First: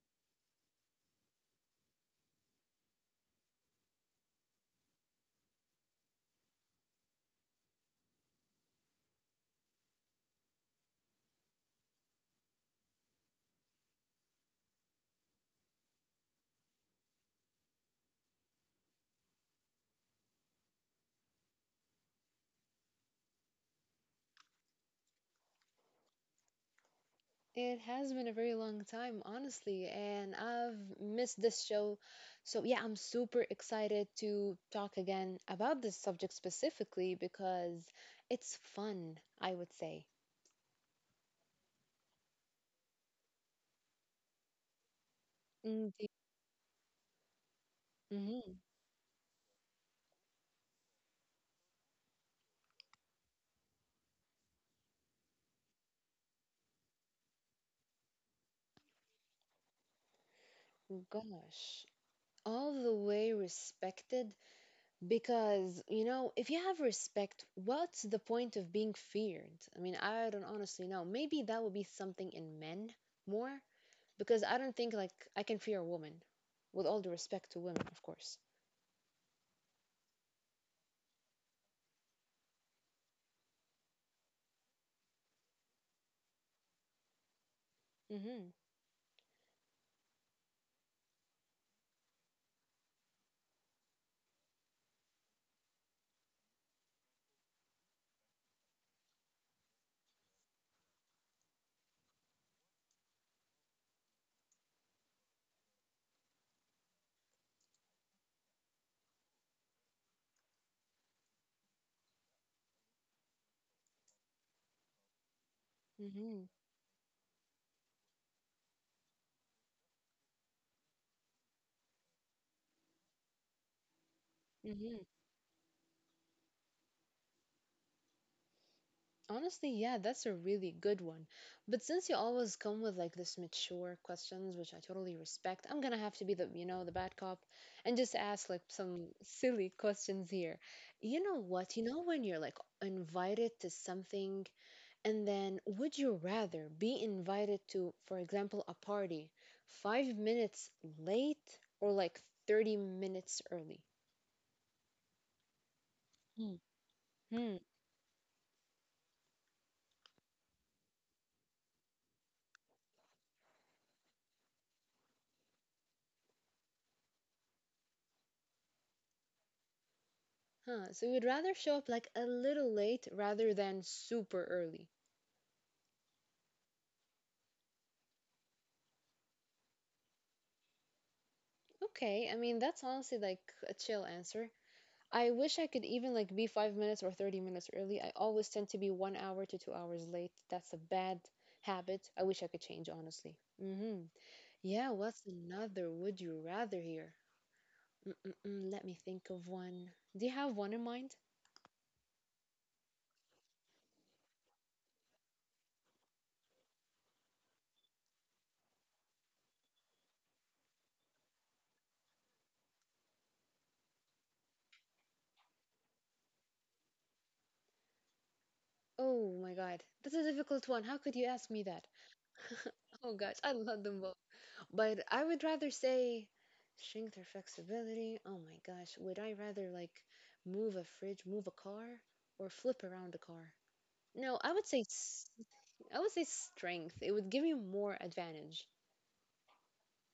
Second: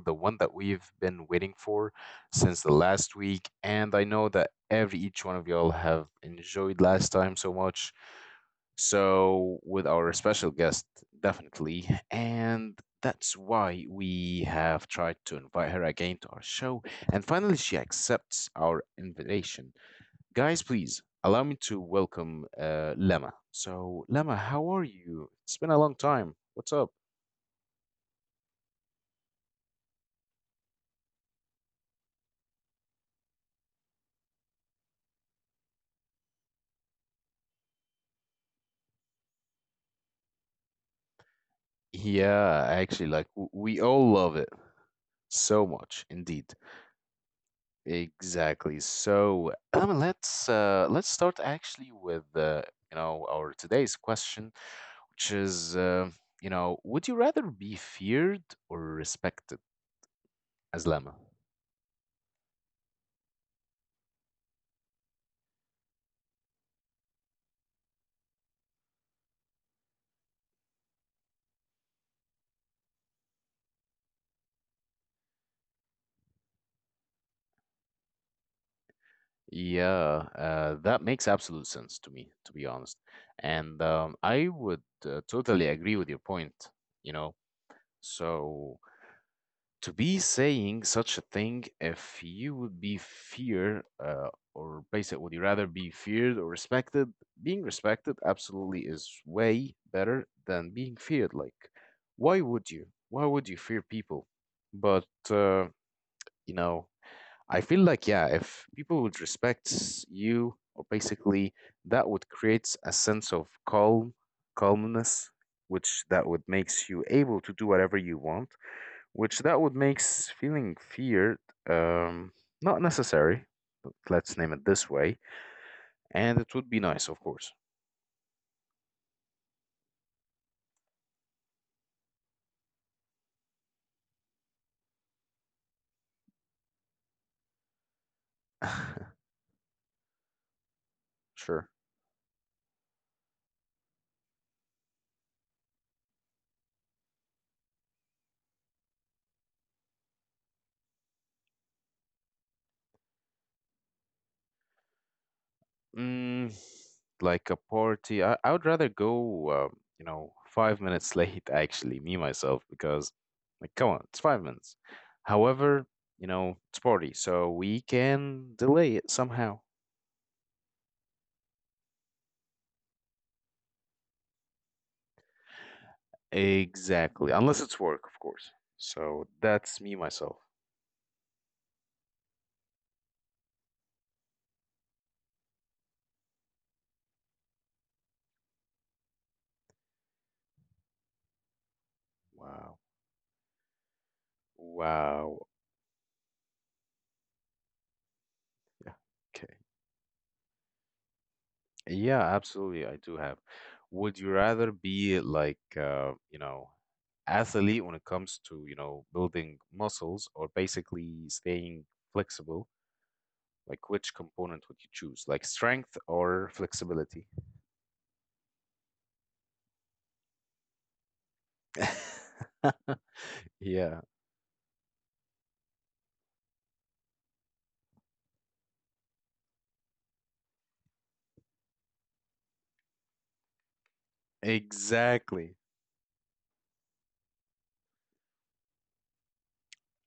the one that we've been waiting for since the last week. And I know that every each one of y'all have enjoyed last time so much. So, with our special guest, definitely. And that's why we have tried to invite her again to our show. And finally, she accepts our invitation. Guys, please allow me to welcome Lema. So, Lema, how are you? It's been a long time. What's up? It has been a very long time, honestly, and I've missed this show. So, yeah, I'm super excited to talk again about this subject specifically because it's fun, I would say. Yeah, actually, we all love it so Indeed. much, indeed. Mm-hmm. Exactly. So, let's start actually with our today's question, which is would you rather be feared or respected as Oh, Lama? gosh. All the way respected because, you know, if you have respect, what's the point of being feared? I mean, I don't honestly know. Maybe that would be something in men more. Because I don't think like I can fear a woman, with all the respect to women, of course. Yeah, that makes absolute sense to me, to be honest. And I would totally agree with your point, you know. Mhm. So to be saying such a thing if you would be fear or basically would you rather be feared or respected, being respected absolutely is way better than being feared. Like, why would you why would you fear people? But you know I feel like, yeah, if people would respect you, or basically that would create a sense of calmness, which that Mhm. would makes you able to do whatever you want, which that would makes feeling feared um, not necessary. Let's name it this Mhm. way, and it would be nice, of course. Honestly, yeah, that's a really good one. But since you always come with like this mature questions, which I totally respect, I'm gonna have to be the bad cop and just ask like some silly questions here. You know Sure. what? You know when you're like invited to something. And then, would you rather be invited to, for example, a party 5 minutes late or like 30 minutes early? Hmm. Mm, like Hmm. a party, I would rather go, 5 minutes late. Actually, me myself, because, like, come on, it's 5 minutes. However, you know, it's party, so we can delay it somehow. Huh. So you'd rather show up like a little late rather than super early. Exactly, unless it's work, of course. So that's me myself. Okay. I mean, that's honestly like a chill answer. I wish I could even like be 5 minutes or 30 minutes early. I always tend to be 1 hour to 2 hours late. That's a bad habit. I wish I could Wow, change, honestly. Mm-hmm. Yeah. What's wow. another would you rather here? Mm-mm-mm, let me think of Okay. one. Do you have one in mind? Yeah, absolutely. I do have. Would you rather be like, athlete when it comes to, you know, building muscles, or basically staying flexible? Like, which component would you choose? Like strength or flexibility? Oh my god, that's a difficult one. How could you ask me that? Oh gosh, I love them Yeah, both. But I would rather say strength or flexibility. Oh my gosh, would I rather like move a fridge, move a car, or flip around a car? No, exactly. I would say strength. It would give me more advantage.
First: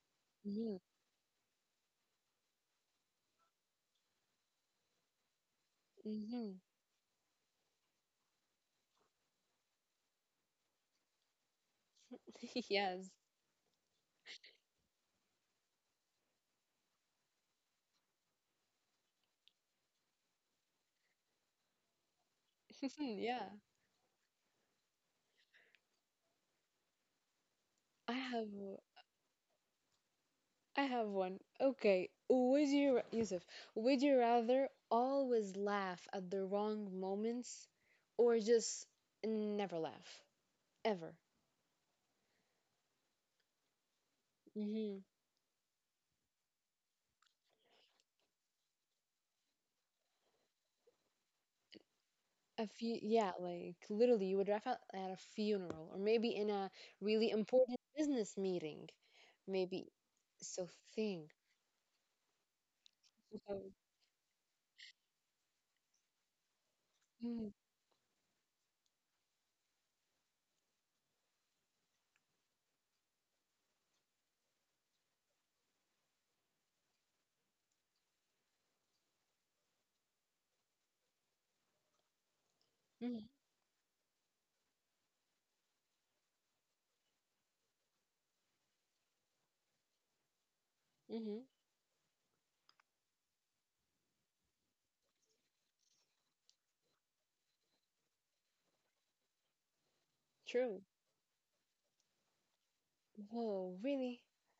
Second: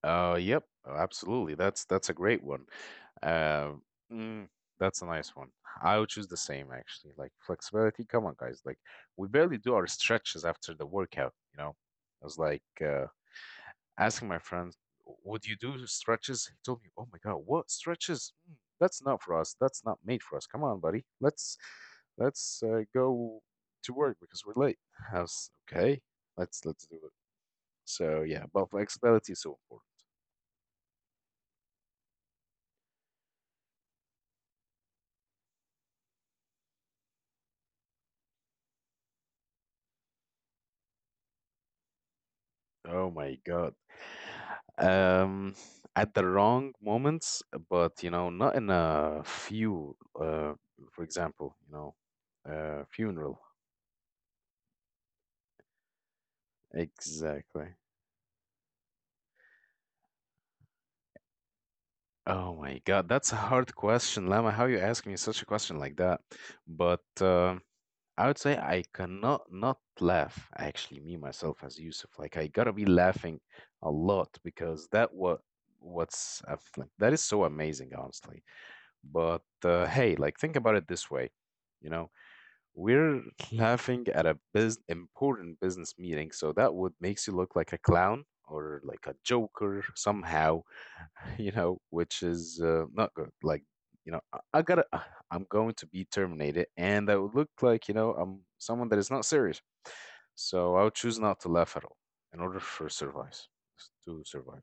Yep, Mm-hmm. oh, absolutely. That's a great one. Uh, mm, that's a nice one. I would choose the Mm-hmm. same actually. Like flexibility. Come on, guys. Like we barely do our stretches after the workout. You know, I was like Yes. asking my friend, "Would you do stretches?" He told me, "Oh my God, what stretches? Mm, that's not for us. That's not made for us. Come on, buddy. Let's Yeah. go to work because we're late." I was okay. Let's do it. I So yeah, have. but flexibility is so important. I have one. Okay. Yusuf, would you rather always laugh at the wrong moments or just never laugh? Ever. Oh my God. Mm-hmm. Um, at the wrong moments, but you know, not in a few, for example, you know, A few, yeah, funeral. like literally, you would laugh at a funeral or maybe in a really Exactly. important business meeting. Maybe. So think. Oh my God, that's a So, hard question, Lama. How you ask me such a question like that? But mm, I would say I cannot not laugh. Actually, me myself as Yusuf, like I gotta be laughing a lot because that what what's like, that is so amazing, honestly. But hey, like think about it this way, you know, we're mm, laughing at a bus important business meeting, so that would makes you look like a clown or like a joker somehow, mm-hmm. you know, which is not good. Like, you know, I'm going to be terminated, and that would look like, you know, I'm someone that is not serious. So I True. would choose not to laugh at all in order for survive Whoa, to really? survive.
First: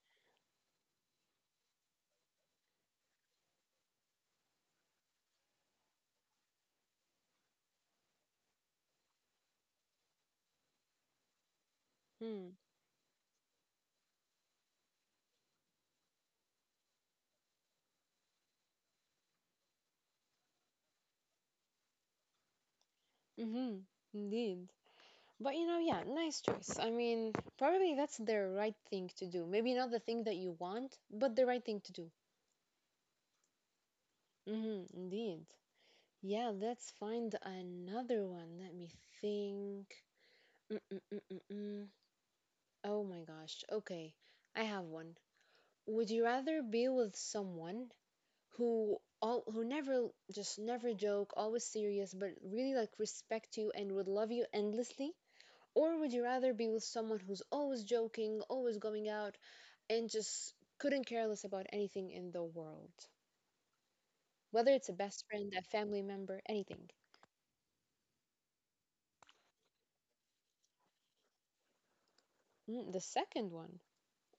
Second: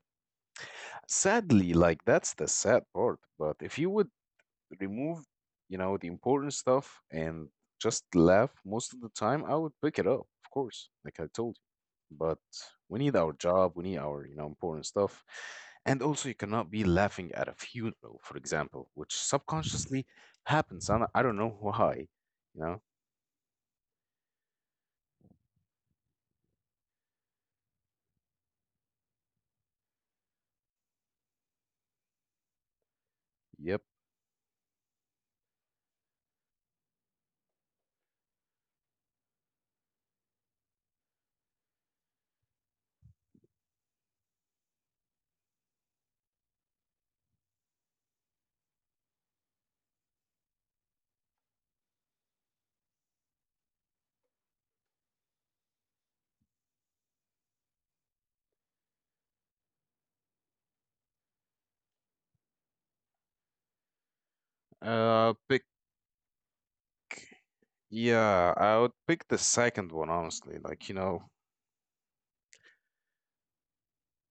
Sadly, like that's the sad part. But if you would remove, you know, the important stuff and just laugh most of the time, I would pick it up, of course, like I told you. But Hmm. we need our job, we need our, you know, important stuff. And also, you cannot be laughing at a funeral, for example, which subconsciously happens. And I don't know why, you know? Mm-hmm. Indeed. But you know, yeah, nice choice. I mean, probably that's the right thing to do. Maybe not the thing that you want, but the right thing to do. Yep. Hmm. Indeed. Yeah, let's find another one. Let me think. Mm-mm-mm-mm-mm. Oh my gosh. Okay, I have one. Would you rather be with someone who never just never joke, always serious, but really like respect you and would love you endlessly, or would you rather be with someone who's always joking, always going out, and just couldn't care less about anything in the world? Whether it's a best Uh, friend, a pick, family member, anything. yeah, I would pick the second one, honestly. Like, you know, Mm, the second one.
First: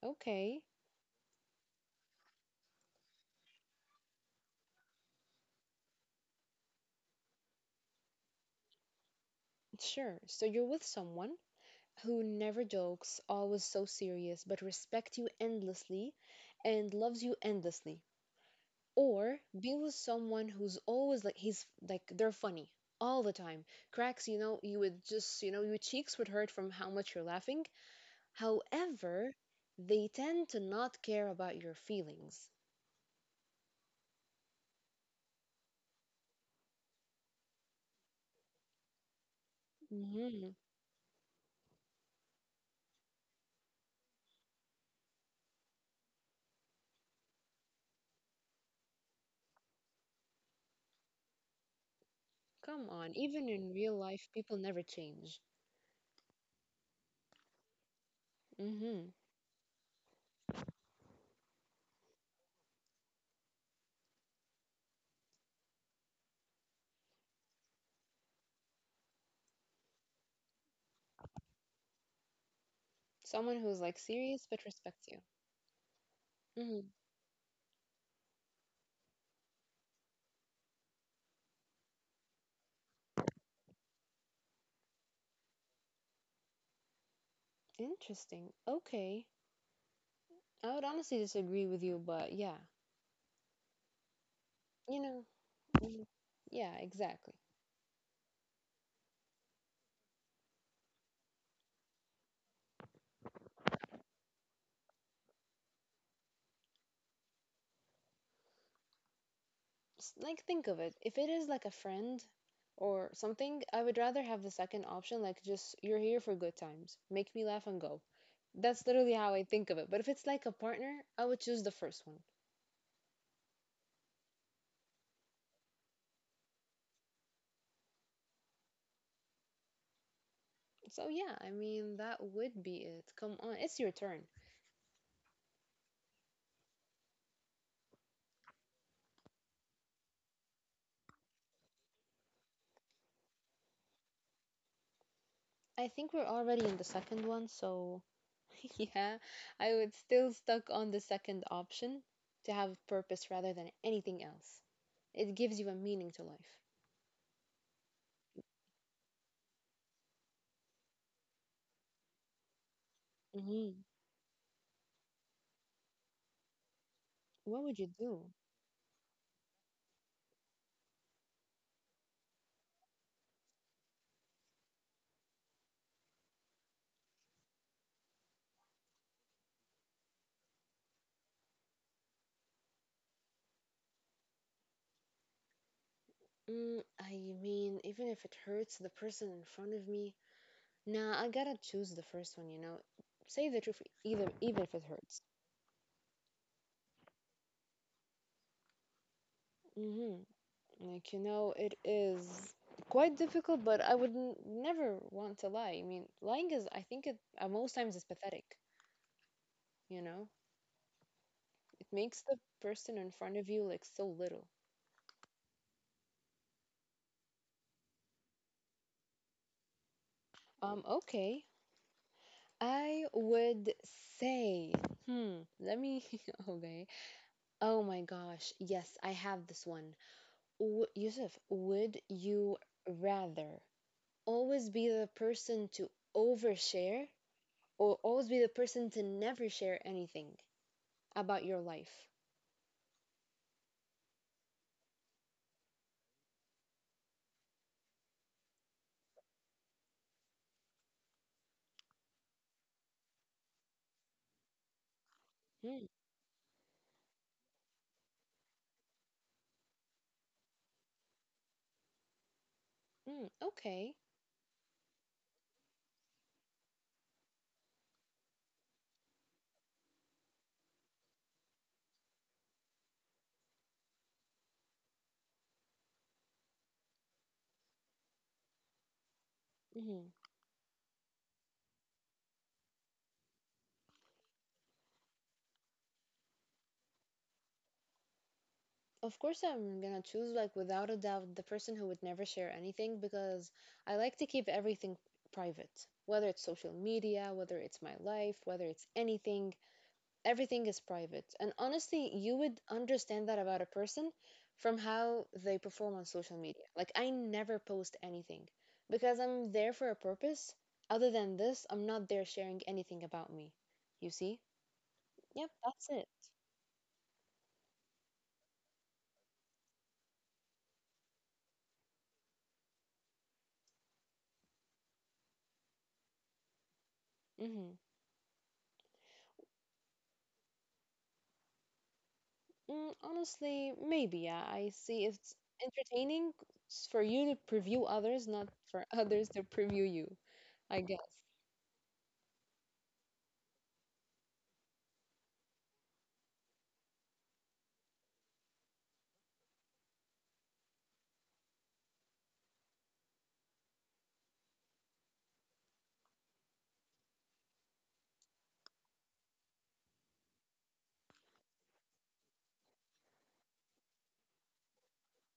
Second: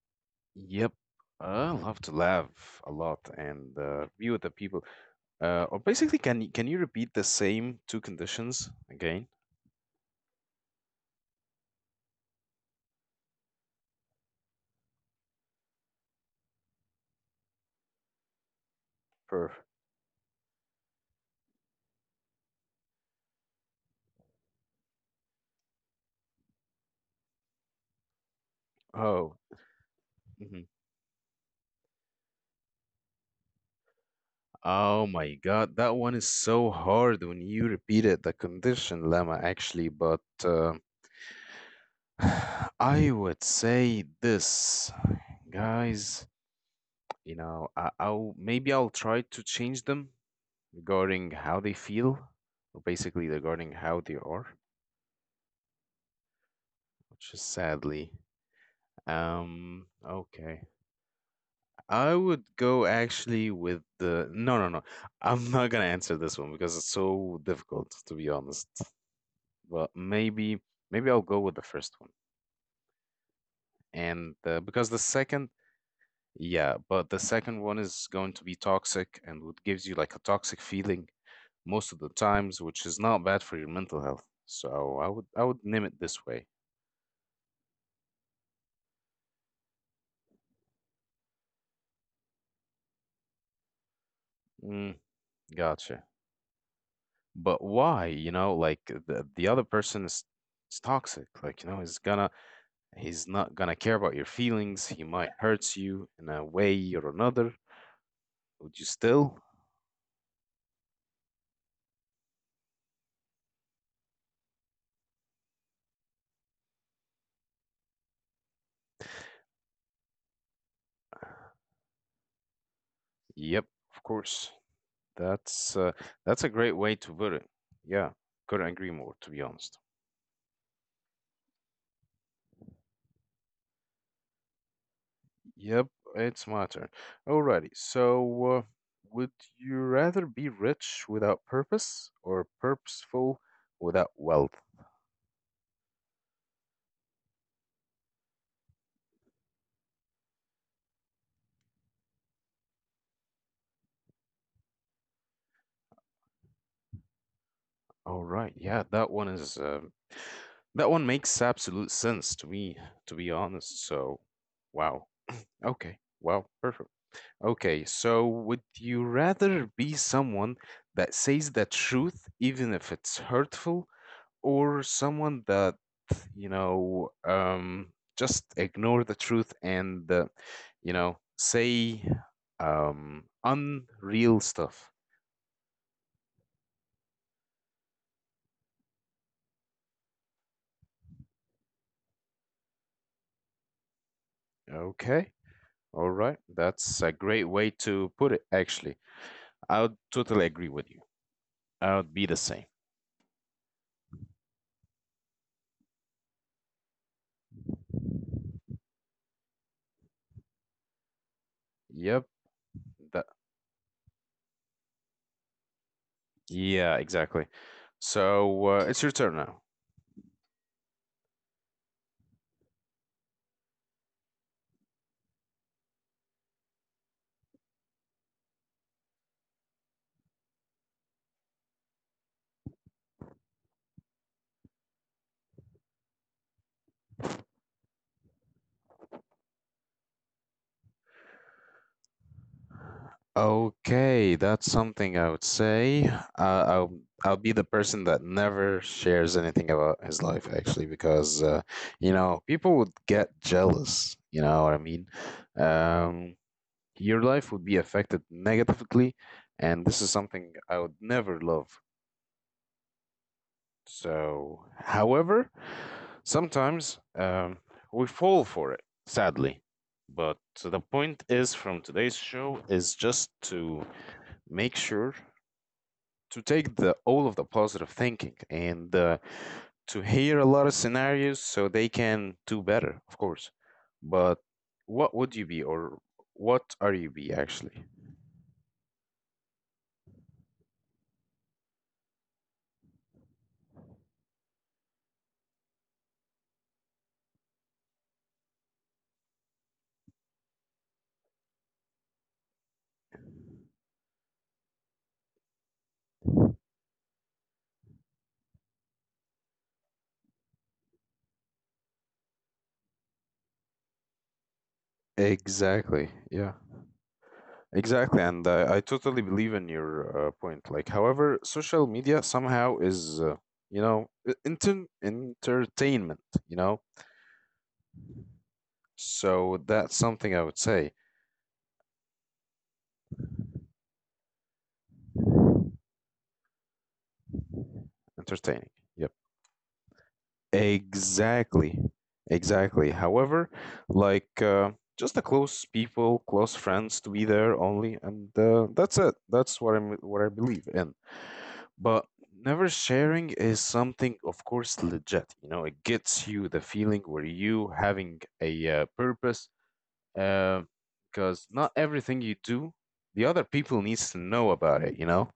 Okay, yep. I love to laugh a lot and be with the people. Or basically, can you repeat the same two conditions again? sure. So you're with someone who never jokes, always so serious, but respects you endlessly and loves you endlessly. Or Per be with someone who's always like, they're funny all the time, cracks, you know, you would just, you know, your cheeks would hurt from how much you're laughing. oh, However, they tend mhm. to not care about your feelings. Oh my God, that one is so hard when you repeat it. The condition lemma actually, but Hmm. I would say this, guys. You know, I'll maybe I'll try to change them regarding how they feel, or Come on, basically even regarding in real how they life, are, people never change. which is sadly. Hmm. Okay. I would go actually with the no. I'm not gonna answer this one because it's so difficult to be honest. But maybe I'll go with the first one, Someone who's like and serious but because respects you. Yeah, Hmm. but the second one is going to be toxic and what gives you like a toxic feeling most of the times, which is not bad for your mental health. So I would name it this way. Interesting. Okay. I would honestly disagree with you, but yeah. Mm, You know, gotcha. mm, yeah, exactly. But why? You know, like the other person is toxic. Like, you know, is gonna he's not gonna care about your feelings. He might hurt you in a way or another. Would you still? Like, think of it. If it is like a friend or something, I would rather have the second option. Like, just, you're here for good times, make me laugh and go. That's literally how I think of it. But if it's like a partner, I would choose the first one. Yep, of course. That's uh, that's a great way to put it. Yeah, couldn't agree more, to be honest. So yeah, I mean that would be it. Come on, it's your turn. Yep, it's my turn. Alrighty, so would you rather be rich without purpose or purposeful without wealth? I think we're already in the second one, so yeah, I would still stuck on the second option. To have purpose rather than anything else, it gives you a meaning to life. All right. Yeah, that one is that one makes absolute sense to me, to be Hmm. honest. So, wow. Okay. Wow, perfect. What would Okay, you do? so would you rather be someone that says the truth even if it's hurtful, or someone that, you know, just ignore the truth and you know, say unreal stuff? Mm, I mean, even if it hurts the person in front of me, nah, I gotta choose the first one, you know. Say the truth, either even if it hurts. Okay. All right, that's a great way to put it, actually. I would Hmm. totally agree with you. Like, you know, it I would be the is same. quite difficult, but I would n never want to lie. I mean, lying is, I think it, most times is pathetic, you know. It Yep. makes the person in That, front of you like so little. yeah, exactly. So it's your turn now. Okay. I would say, let me, okay. Oh my gosh, yes, I have this one. Yusuf, would you rather always be the person to overshare or always be the person to never share anything about your life? Okay, that's something I would say. Uh, I'll I'll be the person that never shares anything about his life actually, because you know people would get jealous. You know what I mean? Mm, Um, your life would be affected negatively, and this is something I would never love. Okay. So, however, sometimes we fall for it, sadly. But the point is from today's show is just to make sure to take the all of the positive thinking and to Hmm. hear a lot of scenarios so they can do better, of course. But what would you be, or what are you be actually? Of course, I'm gonna choose, like, without a doubt, the person who would never share anything because I like to keep everything private, whether it's social media, whether it's my life, whether it's anything. Everything is private. And honestly, you would understand that about a person from how they perform on social media. Like, I never post anything because I'm there for a purpose. Other than this, I'm not there sharing anything about me. You see? Yep, that's it. Exactly. Yeah. Exactly, and I totally believe in your point. Like, however, social media somehow is, entertainment. You know, Mm-hmm. so that's something I would say Mm, honestly, maybe, yeah. I see it's entertaining for you to preview others, not entertaining. for Yeah. others to preview you, I guess. Exactly. Exactly. However, like just the close people, close friends to be there only, and that's it. That's what I believe in. But never sharing is something, of course, legit. You know, it gets you the feeling where you having a purpose, Uh, because not everything you do, the other people needs to know about it. You know.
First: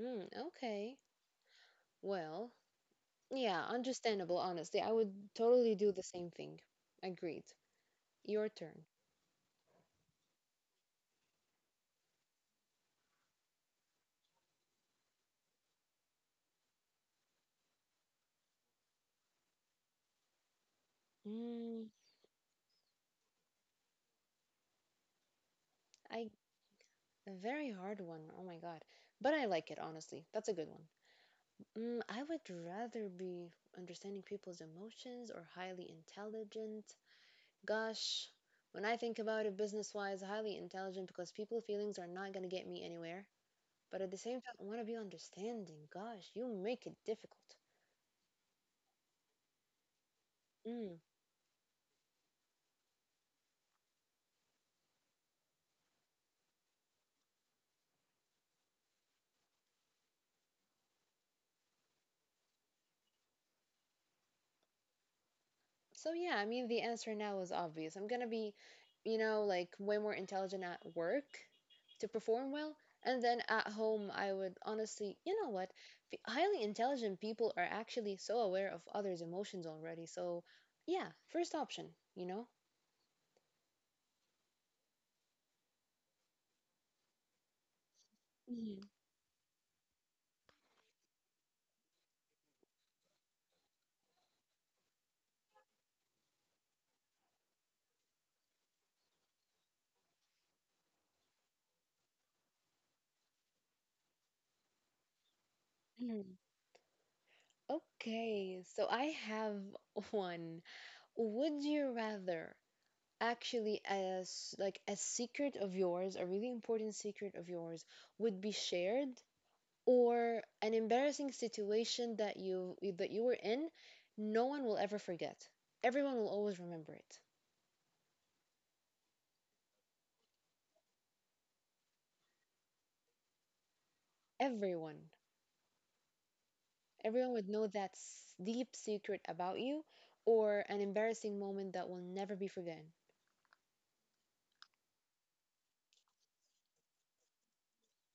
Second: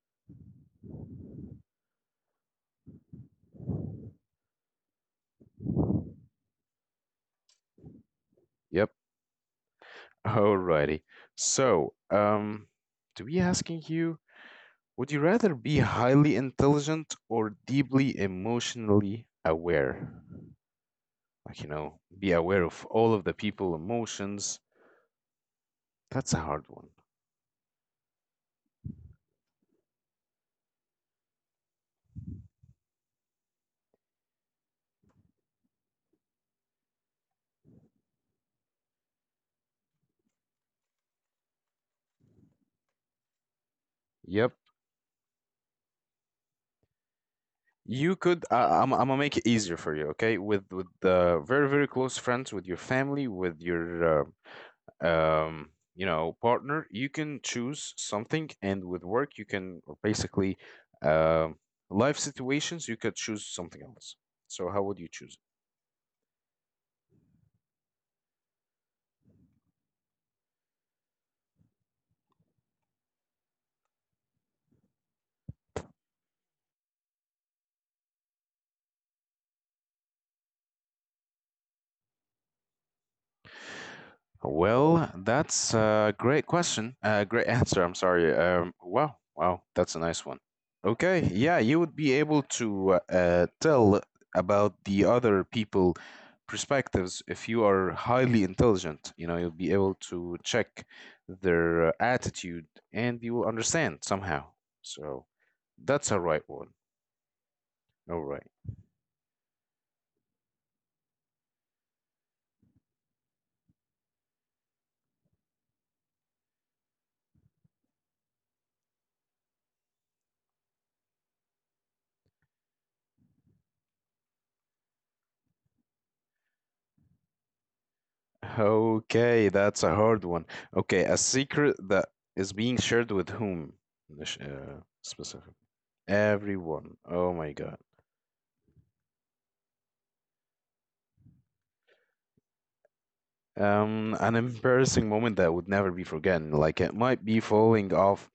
Mm, okay. Well, yeah, understandable, honestly. I would totally do the same thing. Agreed. Your Yep. turn. Alrighty. So, to be asking you, would you rather be highly intelligent or deeply emotionally aware? Like, you know, Mm, be aware of all of the people emotions. That's a I hard one. a very hard one. Oh my God. But I like it, honestly. That's a good one. Mm, I would rather be understanding people's emotions or highly intelligent. Gosh, when I think about it business-wise, highly intelligent because people feelings are not gonna get me anywhere. But at the Yep. same time, I want to be understanding. Gosh, you make it difficult. You could, I'm gonna make it easier for you, okay? With very, very close friends, with your family, with your, uh, you know, partner, you can choose something. And with work, you can, or basically, um life situations, you could choose something else. So how would you choose? So yeah, I mean the answer now is obvious. I'm gonna be, you know, like way more intelligent at work to perform well, and then at home I would honestly, you know what? Highly intelligent people are actually so aware of others' emotions already. So yeah, first option, you know? Well, that's a great question. Great answer. I'm sorry. Mhm, Wow, that's a nice one. Okay, yeah, you would be able to tell about the other people perspectives if you are highly intelligent. You know, you'll be able to check their attitude and you will understand somehow. So that's a right mhm. one. All right. Okay, so I have one. Would you rather actually as like a secret of yours, a really important secret of yours would be shared or an embarrassing situation that you were in, no one will ever forget. Everyone will always remember it. Okay, that's a hard one. Okay, a secret that is being shared with whom? Everyone. Specific. Everyone. Oh Everyone my would God. know that deep secret about you or an embarrassing moment that will never be forgotten. An embarrassing moment that would never be forgotten. Like it might be falling off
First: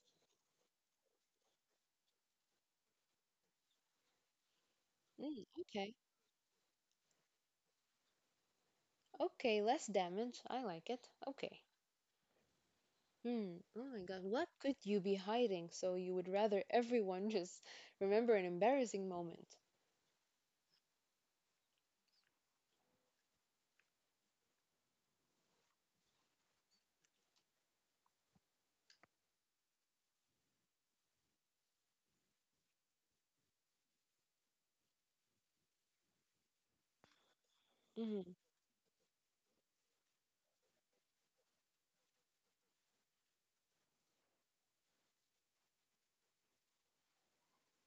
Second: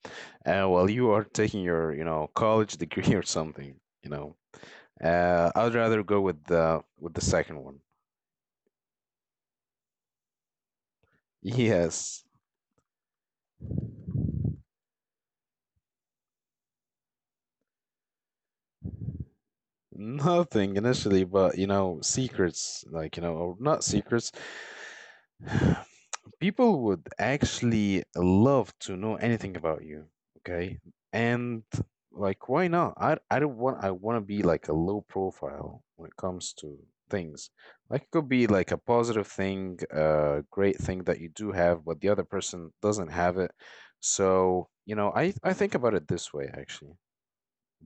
while you are taking your, you know, college degree or something, you know. Mm, I'd okay. rather go with the second one. Okay, less damage. I like it. Okay. Yes. Hmm. Oh my God. What could you be hiding so you would rather everyone just remember an embarrassing moment? Nothing initially, but you know, secrets, like, you know, or not secrets. People would actually love to know anything about you, okay, and like, why not? I don't want, I want to be like a low profile when it comes to things. Like, it could Mm-hmm. be like a positive thing, a great thing that you do have but the other person doesn't have it. So you know, I think about it this way actually.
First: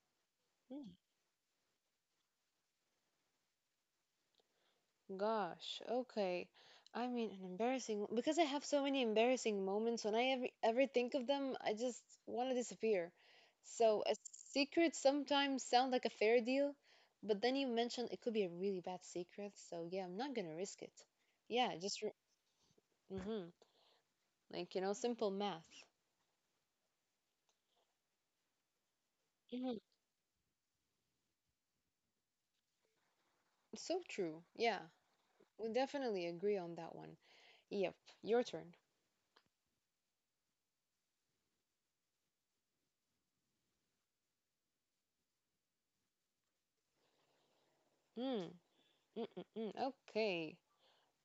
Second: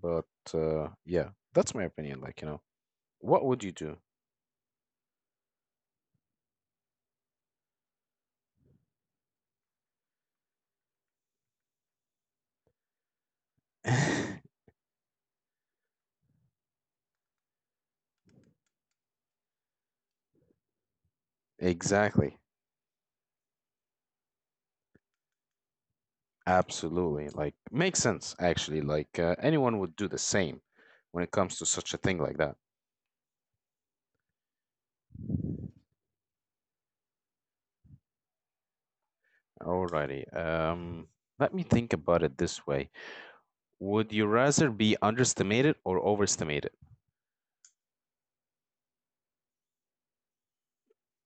But Hmm. yeah, that's my opinion, like, you know, what would you do? Gosh, okay. I mean, an embarrassing because I have so many embarrassing moments. When I ever, ever think of them, I just want to disappear. So a secret sometimes sound like a fair deal, but then you mentioned it could be a really bad secret. So yeah, I'm not gonna risk it. Yeah, just re- Exactly. hmm like, you know, simple math. Absolutely. Like, makes sense, actually. Like, Hmm. anyone would do the same when it comes to such a thing like that. So true. Yeah, we definitely agree on that one. Yep, your turn. Alrighty. Let me think about it this way. Would you rather be underestimated or overestimated? Mm, mm. Okay.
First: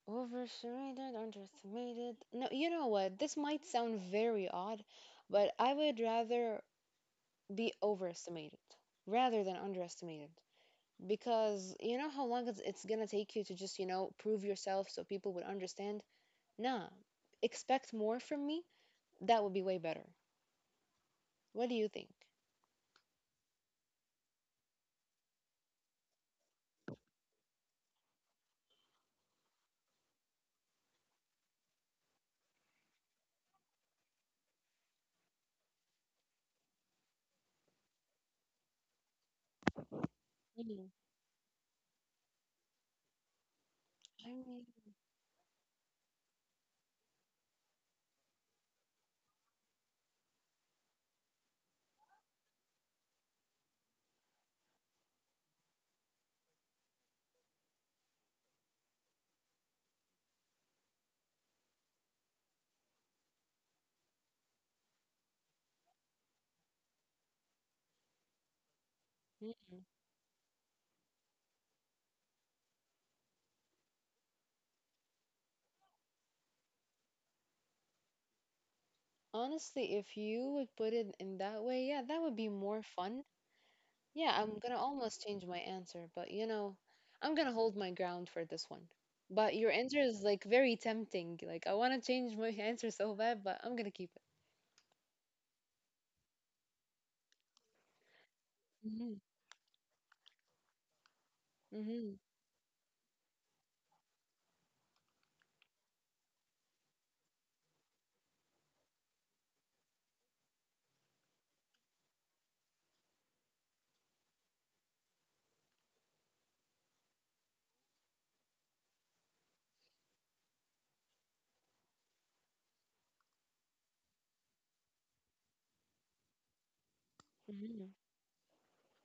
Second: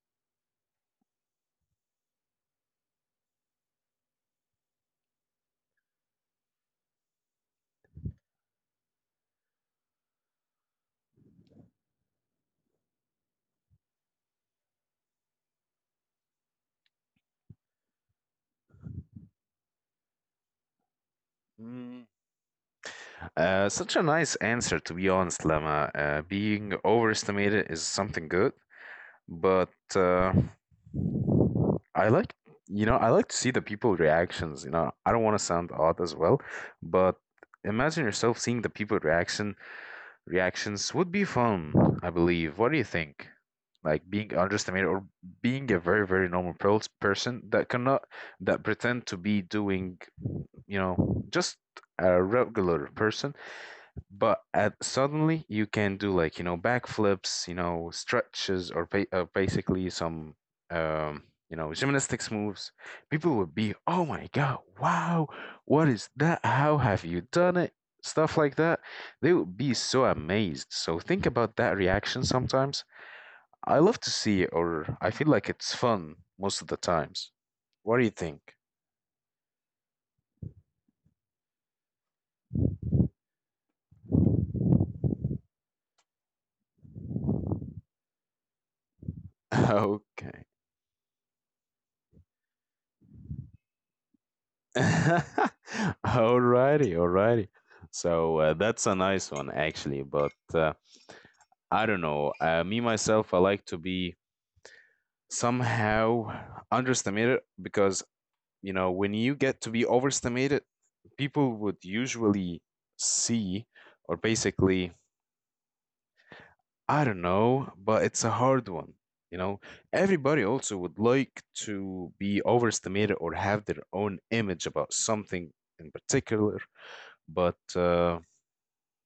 Overestimated, underestimated. No, you know what? This might sound very odd, but I would rather be overestimated rather than underestimated because you know how long it's gonna take you to just, you know, prove yourself so people would understand? Nah, expect more from me. That would be way better. What do you Mm, think? Such a nice answer, to be honest, Lama. Being overestimated is something good, but uh, I like, you know, I like to see the people reactions. You know, I don't want to sound odd as well, but imagine yourself seeing the people Mm, reactions would be fun, I believe. What do you think? Like I being mean, underestimated or being a very, very normal person that cannot that pretend to be doing, you know, just a regular person but suddenly you can do like, you know, backflips, you know, stretches or basically some um you know gymnastics moves. People would be, oh my god, wow, what is that, how have you done it, stuff like that. They would be mm. so amazed, so think about that reaction sometimes. I love to see it, or I feel like it's fun most of the times. What do you think? Honestly, if you would put it in that way, yeah, that would be more fun. Yeah, I'm gonna almost change my answer, but you know, I'm gonna hold my ground for this one. But your answer is Okay. like very tempting. Like I wanna change my answer so bad, but I'm gonna keep it. Alrighty, alrighty. So that's a Mhm. nice one, actually. But I don't Mhm. know. Me myself, I like to be somehow underestimated because you know when you get to be overestimated, people would usually see or basically I don't know. But it's a hard one. You know, everybody also would like to be overestimated or have their own image about something in particular, but Mhm.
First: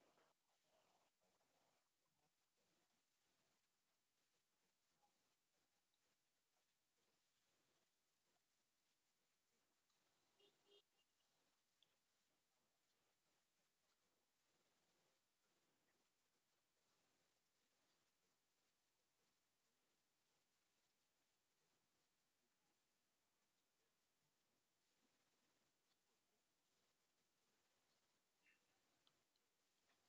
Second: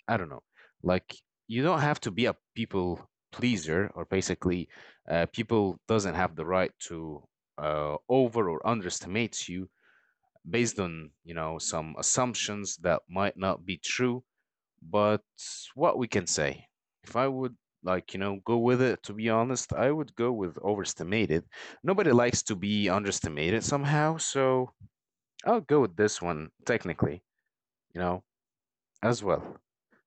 I don't know. Like you don't have to be a people pleaser or basically people doesn't have the right to over or underestimate you based on, you know, some assumptions that might not be true. But what we can say, if I would, like, you know, go with it, to be honest, I would go with overestimated. Nobody likes to be underestimated somehow, so I'll go with this one technically, you know, as well.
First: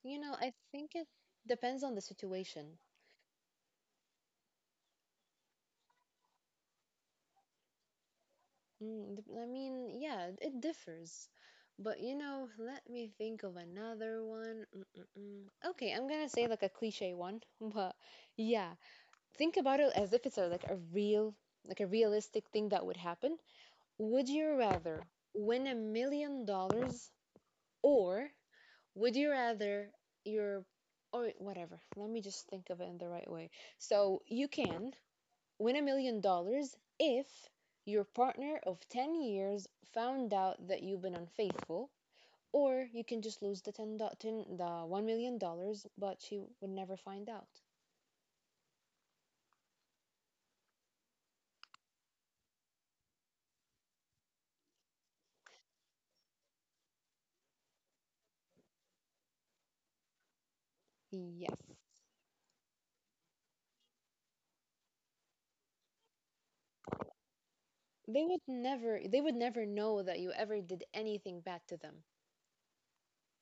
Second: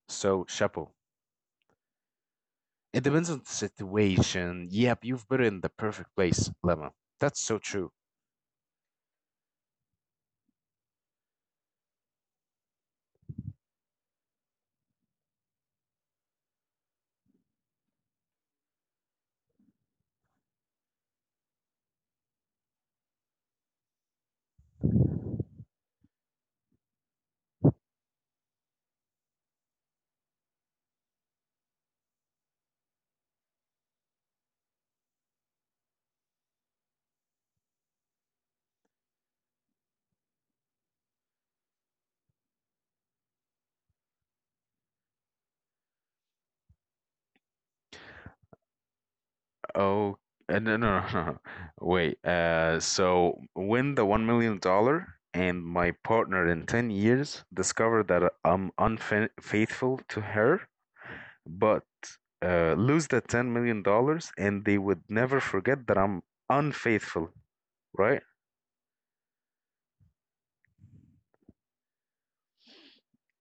You know, So I chapeau. think it depends on the situation. It depends on the situation. Yep, you've put it in the perfect place, Lemma. That's so true. Mm, I mean, yeah, it differs. But you know, let me think of another one. Mm-mm-mm. Okay, I'm gonna say like a cliche one, but yeah, think about it as if it's a, like a real, like a realistic thing that would happen. Would you rather win $1 million, or would you rather your, or whatever. Let me just think of it in the right way. So you can win $1 million if your partner of 10 years found out that you've been unfaithful, or you can just lose the 10, 10, the $1 million, but she would never find out. Oh, no, no, no, no, no. Wait. So win the $1 million, and my partner in 10 years discover that I'm unfaithful to her, Yes. but lose the $10 million, and they would never forget that I'm unfaithful, right? They would never know that you ever did anything bad to them.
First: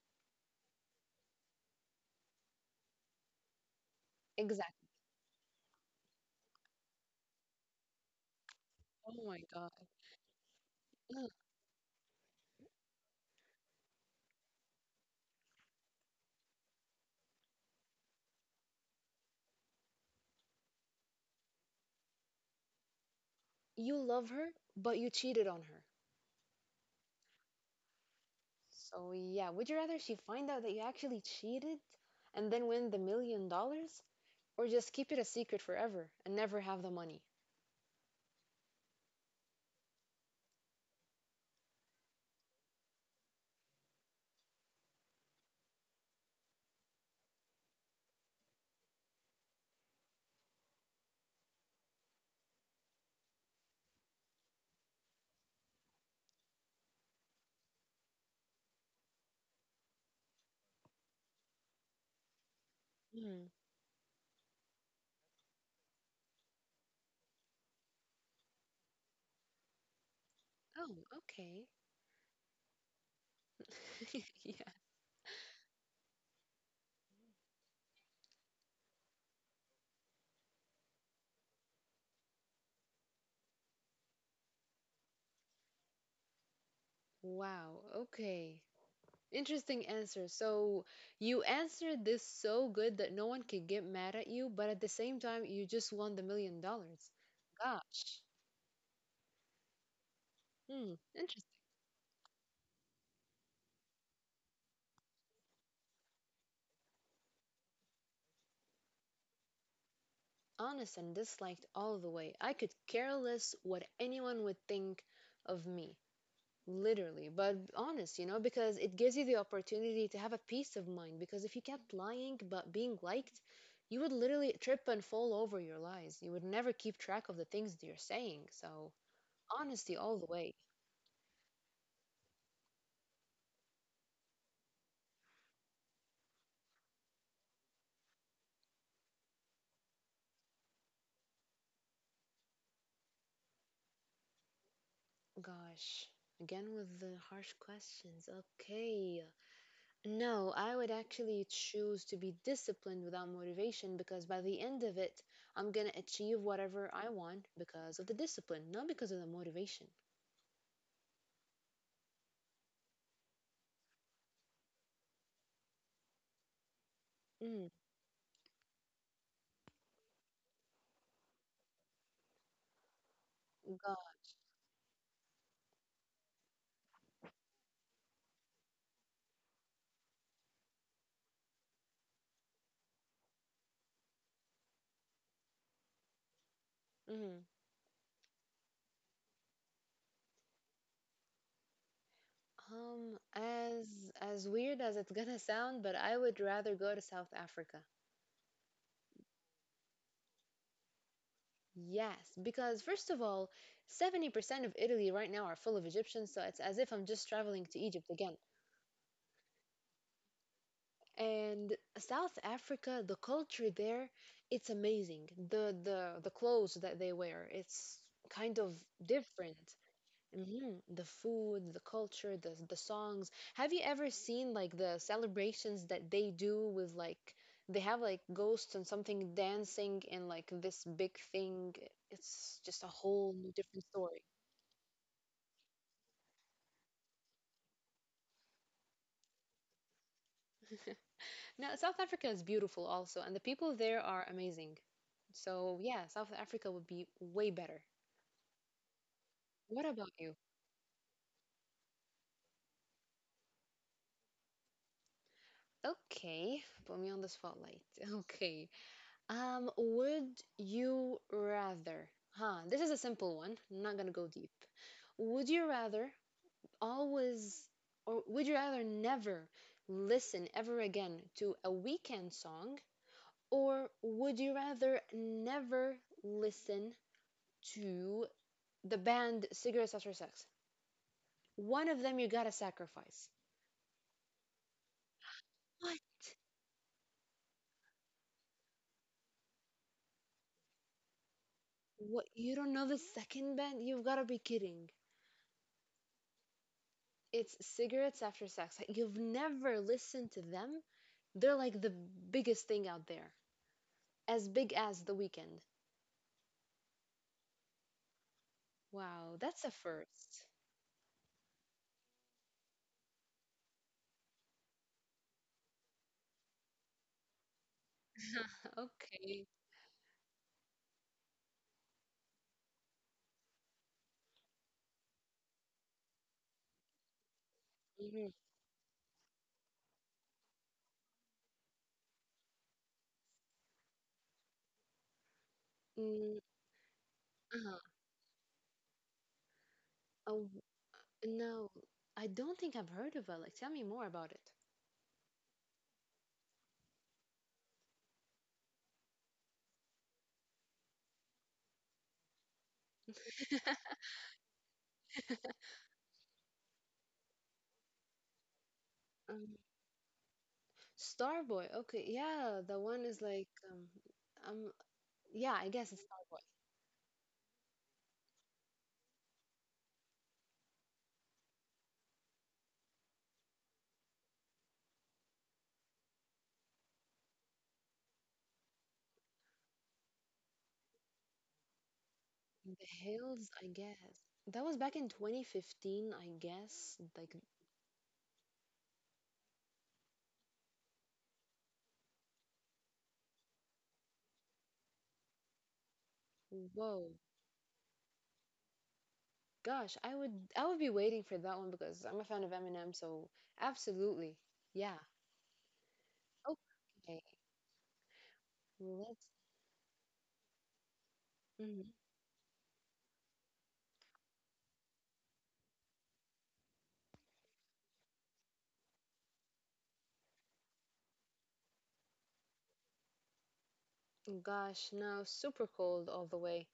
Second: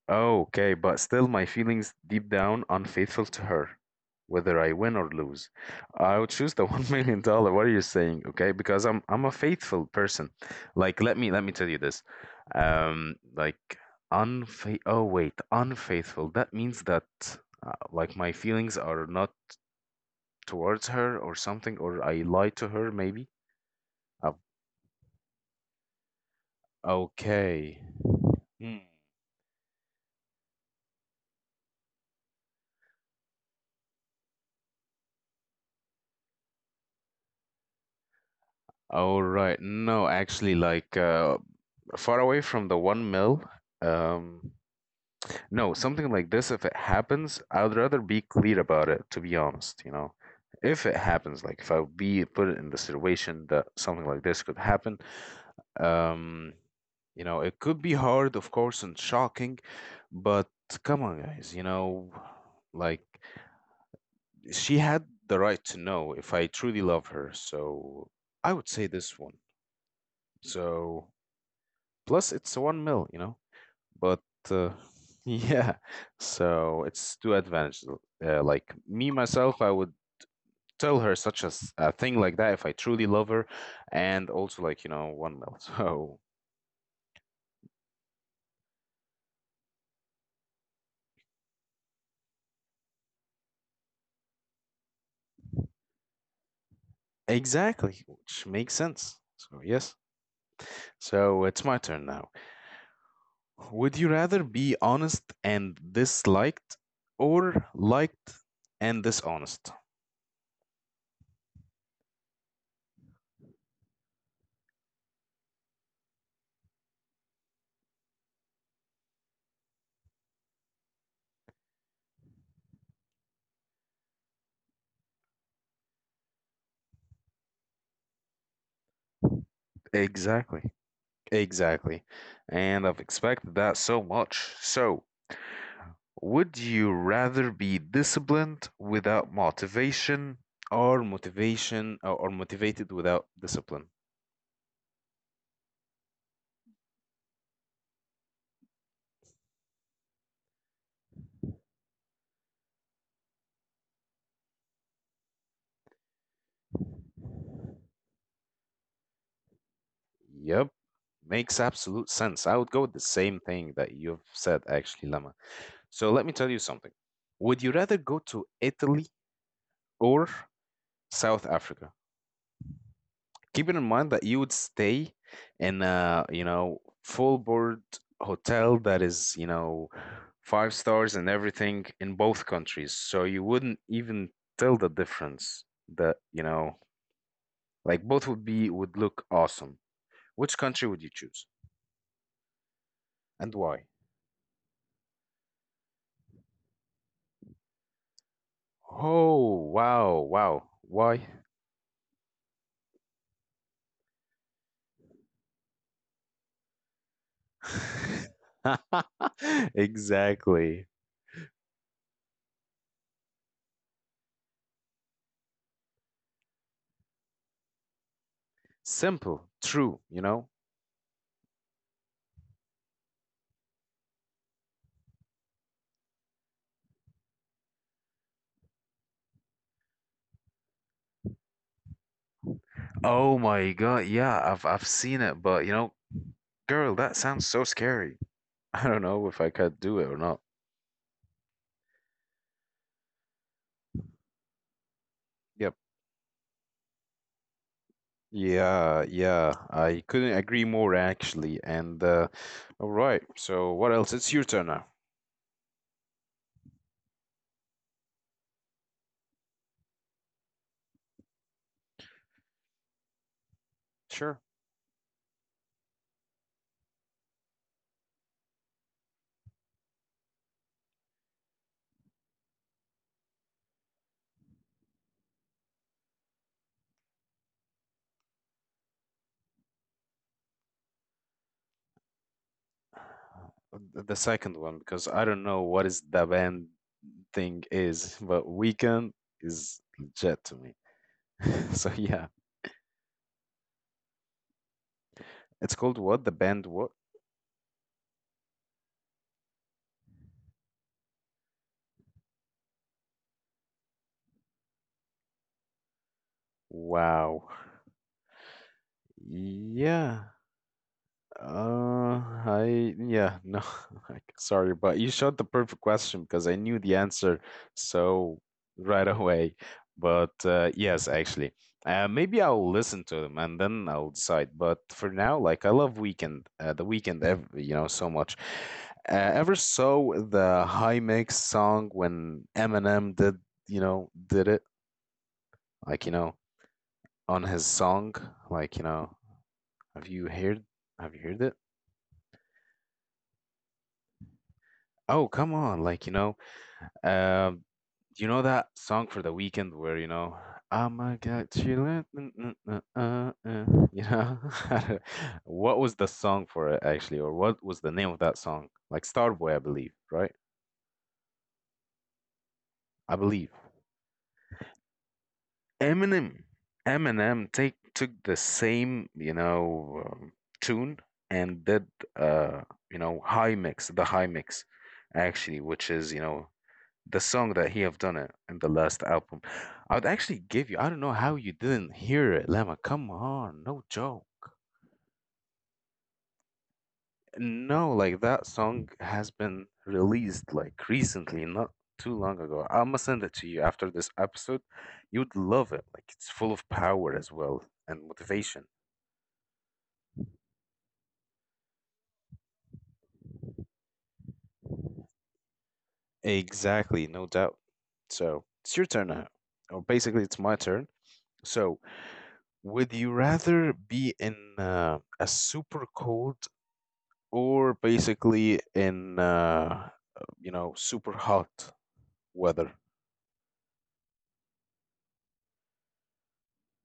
Okay, but still, my feelings deep down unfaithful to her, whether I Exactly. win or lose. I would choose the $1 million. What are you saying? Okay, because I'm Oh I'm a my god. faithful person. Like, let me tell you this. Like unfa oh wait, unfaithful, that means that like my feelings are not towards her or something, or I lie to her maybe. You uh, love her, but you cheated on her. okay. Hmm. So yeah, would you rather she find out that you actually cheated and then win the $1 million, or just keep it a secret forever and never have the money? All right, no, actually, like far away from the one mil. um no, something like this, if it happens, I would rather be clear about it, to be honest, you know. If it happens, like if I would be put in the situation that something like this could happen, um you know, it could be hard, of course, and shocking, but come on, guys, you know, like, Hmm. she had the right to know if I truly love her. So I would say this one. Oh, So okay. plus it's one mil, you know, but uh, Yeah. yeah, so it's two advantages. Like me myself, I would tell her such as a thing like that if I truly love her, and also like, you know, one mil. So Wow. Okay. Interesting answer. So you answered this so good that no one could get mad at you, but at the same time, you just won the $1 million. exactly, Gosh. which makes sense. So yes. Hmm. So Interesting. it's my turn now. Would you rather be honest and disliked, or liked and dishonest? Honest and disliked all the way. I could care less what anyone would think of me, literally, but honest, you know, because it gives you the opportunity to have a peace of mind. Because if you kept lying but being liked, you would literally trip and fall over your lies. You would never keep track of the things that you're saying. So, honesty all the way. Exactly. Exactly. And I've expected that so much. So, would you rather be disciplined without motivation or motivated without discipline? Gosh, again with the harsh questions. Okay. No, I would actually choose to be disciplined without motivation because by the end of it, I'm going to achieve whatever I want because of the discipline, not because of the motivation. Yep, makes absolute sense. I would go with the same thing that you've said, actually, Lama. So let me tell you something. Would you Mm, rather go to Italy or South Africa? Keeping in God. mind that you would stay in a, you know, full board hotel that is, you know, five stars and everything in both countries. So you wouldn't even tell the difference that, you know, Mm. like both would look awesome. Which country would you choose Um, and why? as as weird as it's gonna sound, but I would rather go to South Africa. Oh, wow, wow. Why? Yes, because first of all, 70% of Italy right now are full of Egyptians, so it's as if I'm just traveling to Egypt again. Exactly. And South Africa, the culture there, it's amazing. The clothes that they wear, it's kind of Simple, different. true, you know? Hmm. The food, the culture, the songs. Have you ever seen like the celebrations that they do with like they have like ghosts and something dancing and like this big thing? It's just a Oh whole new my different God, story. yeah, I've seen it, but you know, girl, that sounds so scary. I don't know if I could do it or not. Now, South Africa is beautiful also, and the people there are amazing. Yep. So, yeah, South Africa would be way better. Yeah, yeah. What I about couldn't you? agree more actually. And all right. So what else? It's your turn now. Okay, put me on the spotlight. Okay. Would you rather? Huh, this is a simple one. I'm not gonna go Sure. deep. Would you rather always, or would you rather never listen ever again to a weekend song, or would you rather never listen to the band Cigarettes After Sex? One of them you gotta sacrifice. The second one, because I don't know what What? is the band thing is, but Weekend is legit to me. So yeah, What? You don't know the second band? You've gotta be kidding. it's called what? The band what? It's Cigarettes After Sex. Like, you've never listened to them. They're like the biggest thing out there, as big as The Weekend. Wow. Wow, that's a Yeah. first. Uh, I yeah, no. Like, sorry, but you shot the perfect question because I knew the answer so right Okay. away. But yes, actually, maybe I'll listen to them and then I'll decide. But for now, like, I love Weekend, the Weekend, ev you know, so much. Mhm. Ever saw the High Mix song when Eminem did, you know, did it? Like, you know, Mm, on his uh-huh. song, like, you know, have you Oh, heard, have you heard it? no, I don't think I've heard of it. Like, tell me more about it. Oh come on, like, you know, um you know that song for the Weekend where, you know, I'm a guy chilling, you know. What was the song for it actually, or what was the name of that song, like Starboy, I Um, believe, right? Starboy. Okay, yeah, the one I is believe like, um, yeah, I guess it's Eminem, Starboy. Eminem take took the same, you know, tune and did, uh, you know, the high mix, actually, which is, you know, the song that he have done it in the last album. I would actually give you. I don't know how you didn't hear it, Lama. The Come Hills, on, I no joke. guess. That was back in 2015, I guess. Like, No, like that song has been released like recently, not too long ago. I'ma send it to you after this episode. You'd love it. Like it's full of power whoa. as well and motivation. Gosh, I would be waiting for that one because I'm a fan of Eminem, so absolutely. Yeah. Oh, Exactly, no okay. doubt. So it's your turn now. Let's Or basically it's my turn. So mhm. would you rather be in a super cold or basically in you know super hot weather? Gosh, no, super cold all the way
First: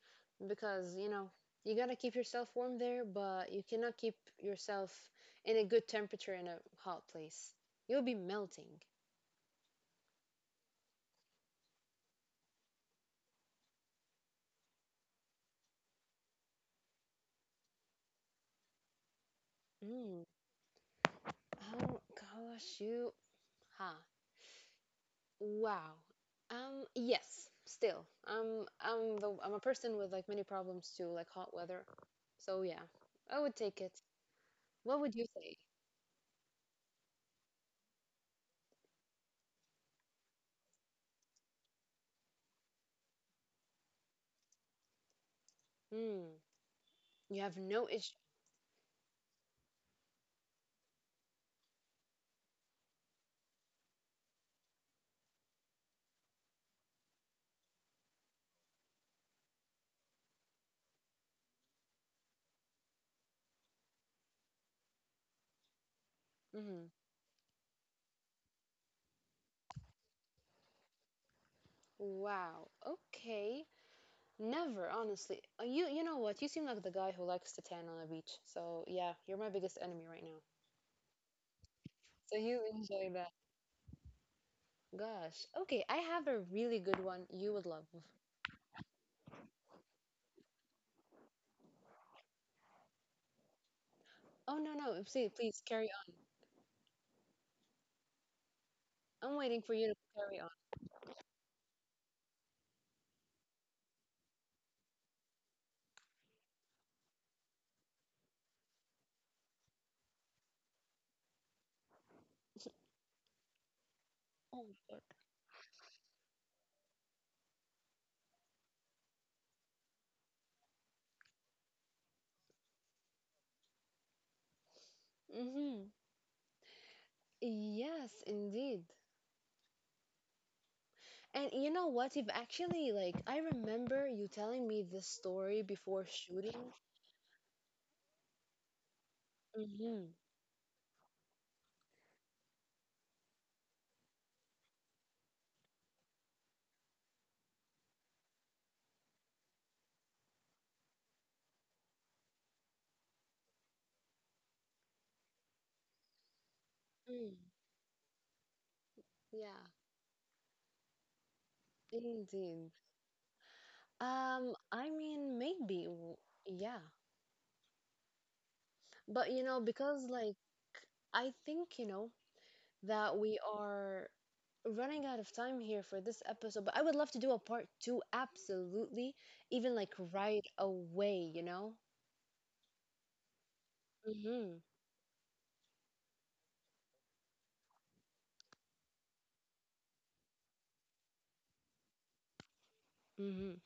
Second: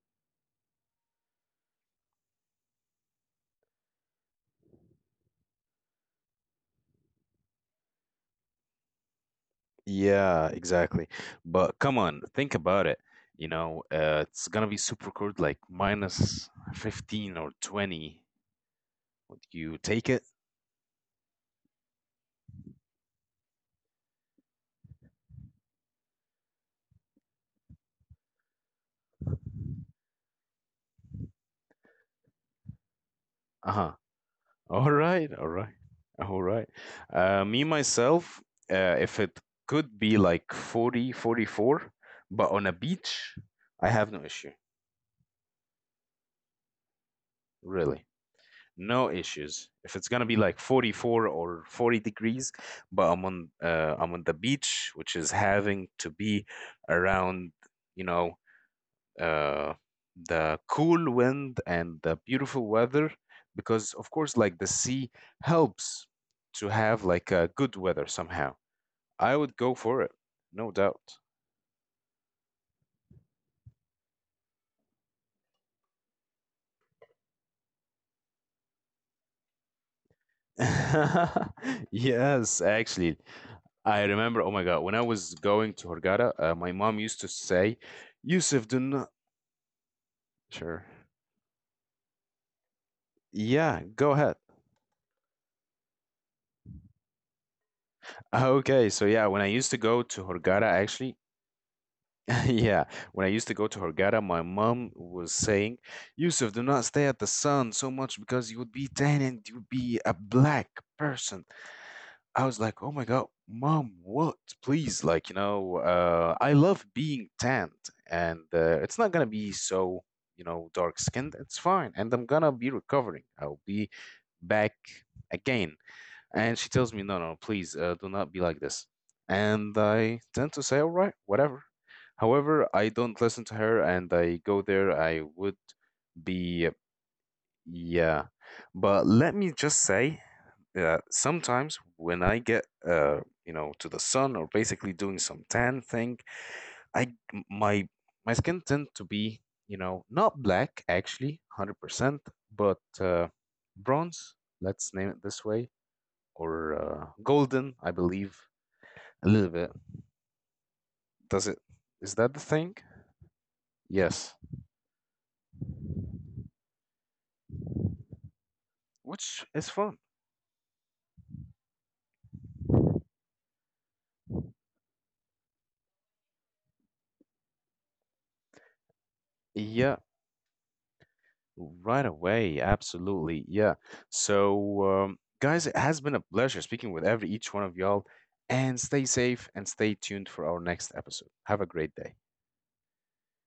because, you know, you gotta keep yourself warm there, but you cannot keep yourself in a good temperature in a hot place. You'll be melting. Yeah, exactly. But come on, think about it. You know, it's gonna be super cold, like minus 15 or 20. Would you take it? Mm. Oh gosh, you huh. Wow. Yes, still. I'm a person with like many problems too, like hot weather. So yeah, I would take Uh-huh. it. All What would you right, all say? right, all right. Me myself, if it could be like 40, 44, but on a beach, I have no issue, Hmm. You have no really. issue. No issues. If it's gonna be like 44 or 40 degrees, but I'm on the beach, which is having to be around, you know, uh, the cool wind and the beautiful weather, because of course, like the sea helps to Mm-hmm. have like a good weather somehow. I would go for it, no doubt. Wow. Okay. Never, honestly. You know what? You seem like the guy who likes to tan on a beach. So yeah, you're my biggest enemy right now. So you Yes, enjoy that. actually. I remember, oh my God, when I Gosh. was Okay, I going to have a Hurghada, really good my one mom used you to would love. say, Yusuf, do not. Sure. Yeah, go Oh ahead. no no, please carry Okay, on. so I'm yeah, waiting when for I you to used to go carry on. to Hurghada, actually, yeah, when I used to go to Hurghada, my mom was saying, Yusuf, do not stay at the sun so much because you would be tan and you would be a black person. I was like, "Oh my God, mom, Oh what? my god. Please, like, you know, I love being tanned, and it's not gonna be so, you know, dark skinned. It's fine, and I'm gonna be recovering. I'll be back Mm-hmm. again." And she tells me, "No, no, please, Yes, do not be like indeed. this." And I tend to say, "All right, And you know whatever." what? You've actually, However, like, I I don't listen to remember her, you and I telling me go this there. I story would before shooting. be, yeah, but let me Mm-hmm. just say that sometimes when I get you know to the sun or basically doing some tan thing, I m- my my skin tend to be, you know, not black actually 100%, but bronze, let's name it this way, or Mm, golden I believe, a yeah, little bit. Does it, is that the indeed. thing? Yes, I mean, maybe, w- yeah. But, you know, which is because, fun. like, I think, you know, that we are running out of time here for this episode, but I would love to do a part two, absolutely, even, like, Yeah, right away, you know? right away, absolutely. Yeah. Mm-hmm. So, guys, it has been a pleasure speaking with every each one of y'all, and stay safe and stay tuned for our next episode. Have a great day. Mm-hmm.